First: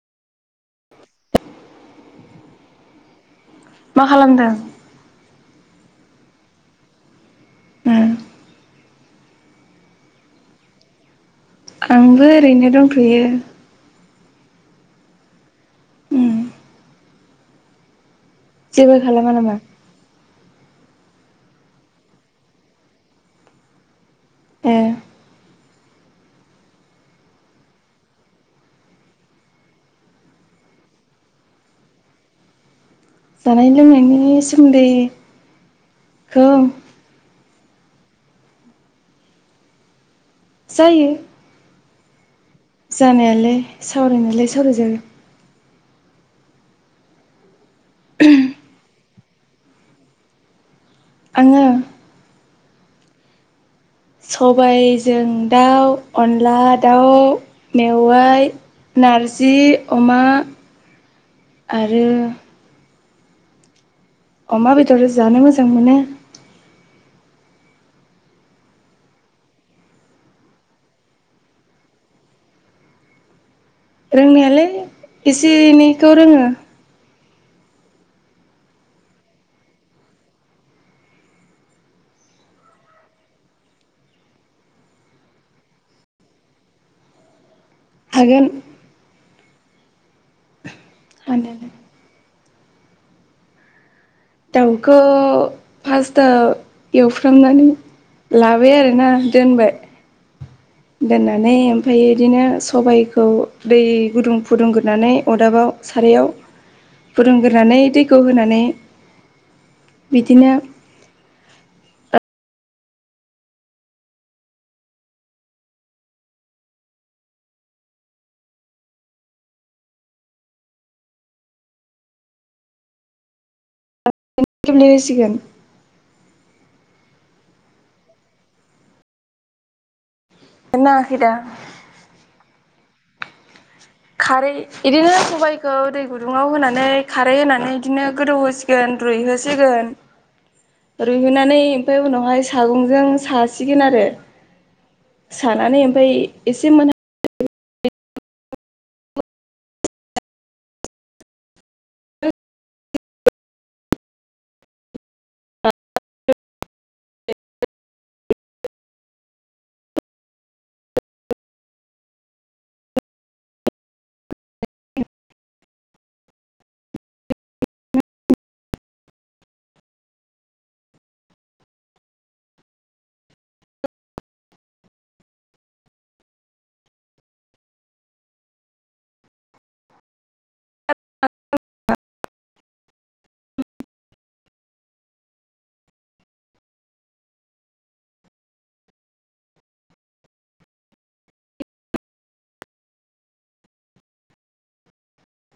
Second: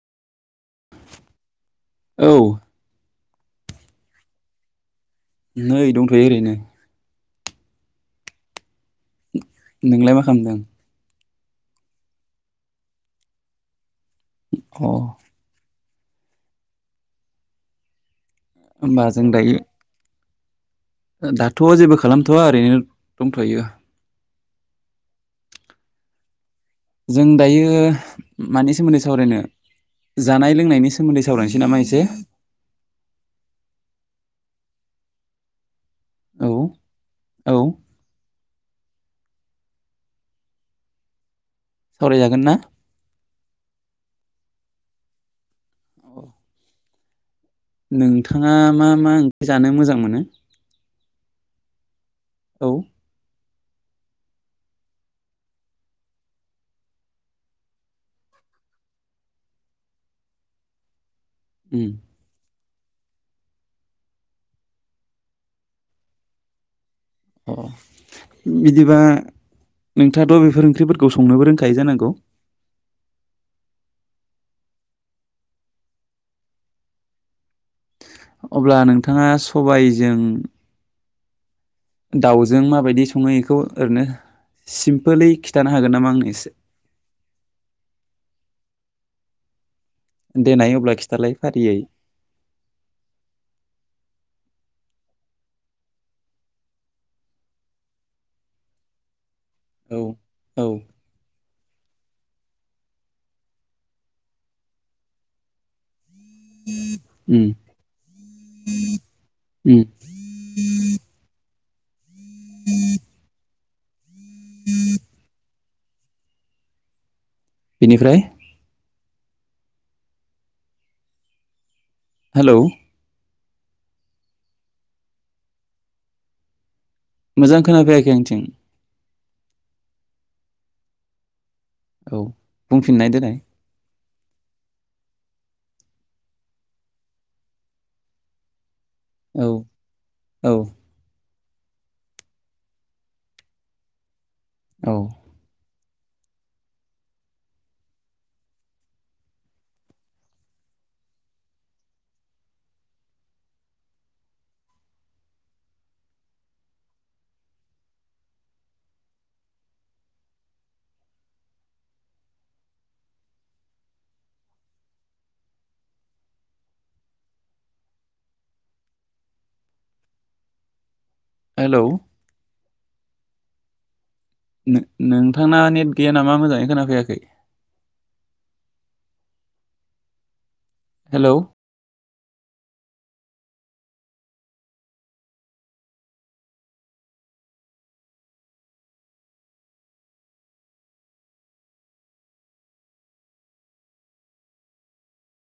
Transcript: [inaudible] औ। मा खालामदों? नै दंथ'यो ओरैनो। उम नोंलाय मा खालामदों? आंबो ओरैनो दंथ'यो। अ उम जेबो होमबा जों खालामा दायो नामा दाथ' जेबो खालामथ'वा ओरैनो दंथ'यो ए जों दायो मानि सोमोनदै सावरायनो जानाय लोंनायनि सोमोनदै सावरायनोसै नामा एसे जानाय लोंनायनि सोमोनदै खौ औ औ जायो सावरायजागोन ना जानायालाय सावरायनायालाय सावराय जागोन औ नोंथाङा मा मा जानो मोजां मोनो आङो औ सबायजों दाउ अनला दाउ मेवाय नारजि अमा उम आरो अमा बेदर जानो मोजां मोनो अ बिदिबा नोंथाङाथ' बेफोर ओंख्रिफोरखौ संनोबो रोंखायो जानांगौ रोंनायालाय एसे एनैखौ रोङो अब्ला नोंथाङा सबायजों दाउजों माबायदि सङो एखौ ओरैनो सिमपोलै खिथानो हागोन नामा आंनो एसे हागोन देनाय अब्ला खिथालाय हानायालाय फारियै दाउखौ फार्स्टआव एवफ्रामनानै लाबाय आरोना दोनबाय औ औ दोननानै ओमफाय इदिनो सबाइखौ दै गुदुं फुदुंग्रोनानै अरदाबाव सारायाव उम फुदुंग्रोनानै दैखौ होनानै उम बिदिनो बेनिफ्राय हेलौ [unintelligible] सिगोन मोजां खोनाफैयाखै आंनिथिं नेट नाङाखै दा औ बुंफिननाय देनाय खारै इदिनो सबायखौ दै गुदुङाव होनानै खारै होनानै इदिनो गोदौ रुयहोसिगोन औ रुयहोसिगोन औ होननानै ओमफाय उनावहाय सागंजों सासिगोन आरो औ सानानै ओमफ्राय एसे मोना हेलौ नोंथांना नेट गैया नाामा मोजाङै खोनाफैयाखै हेलौ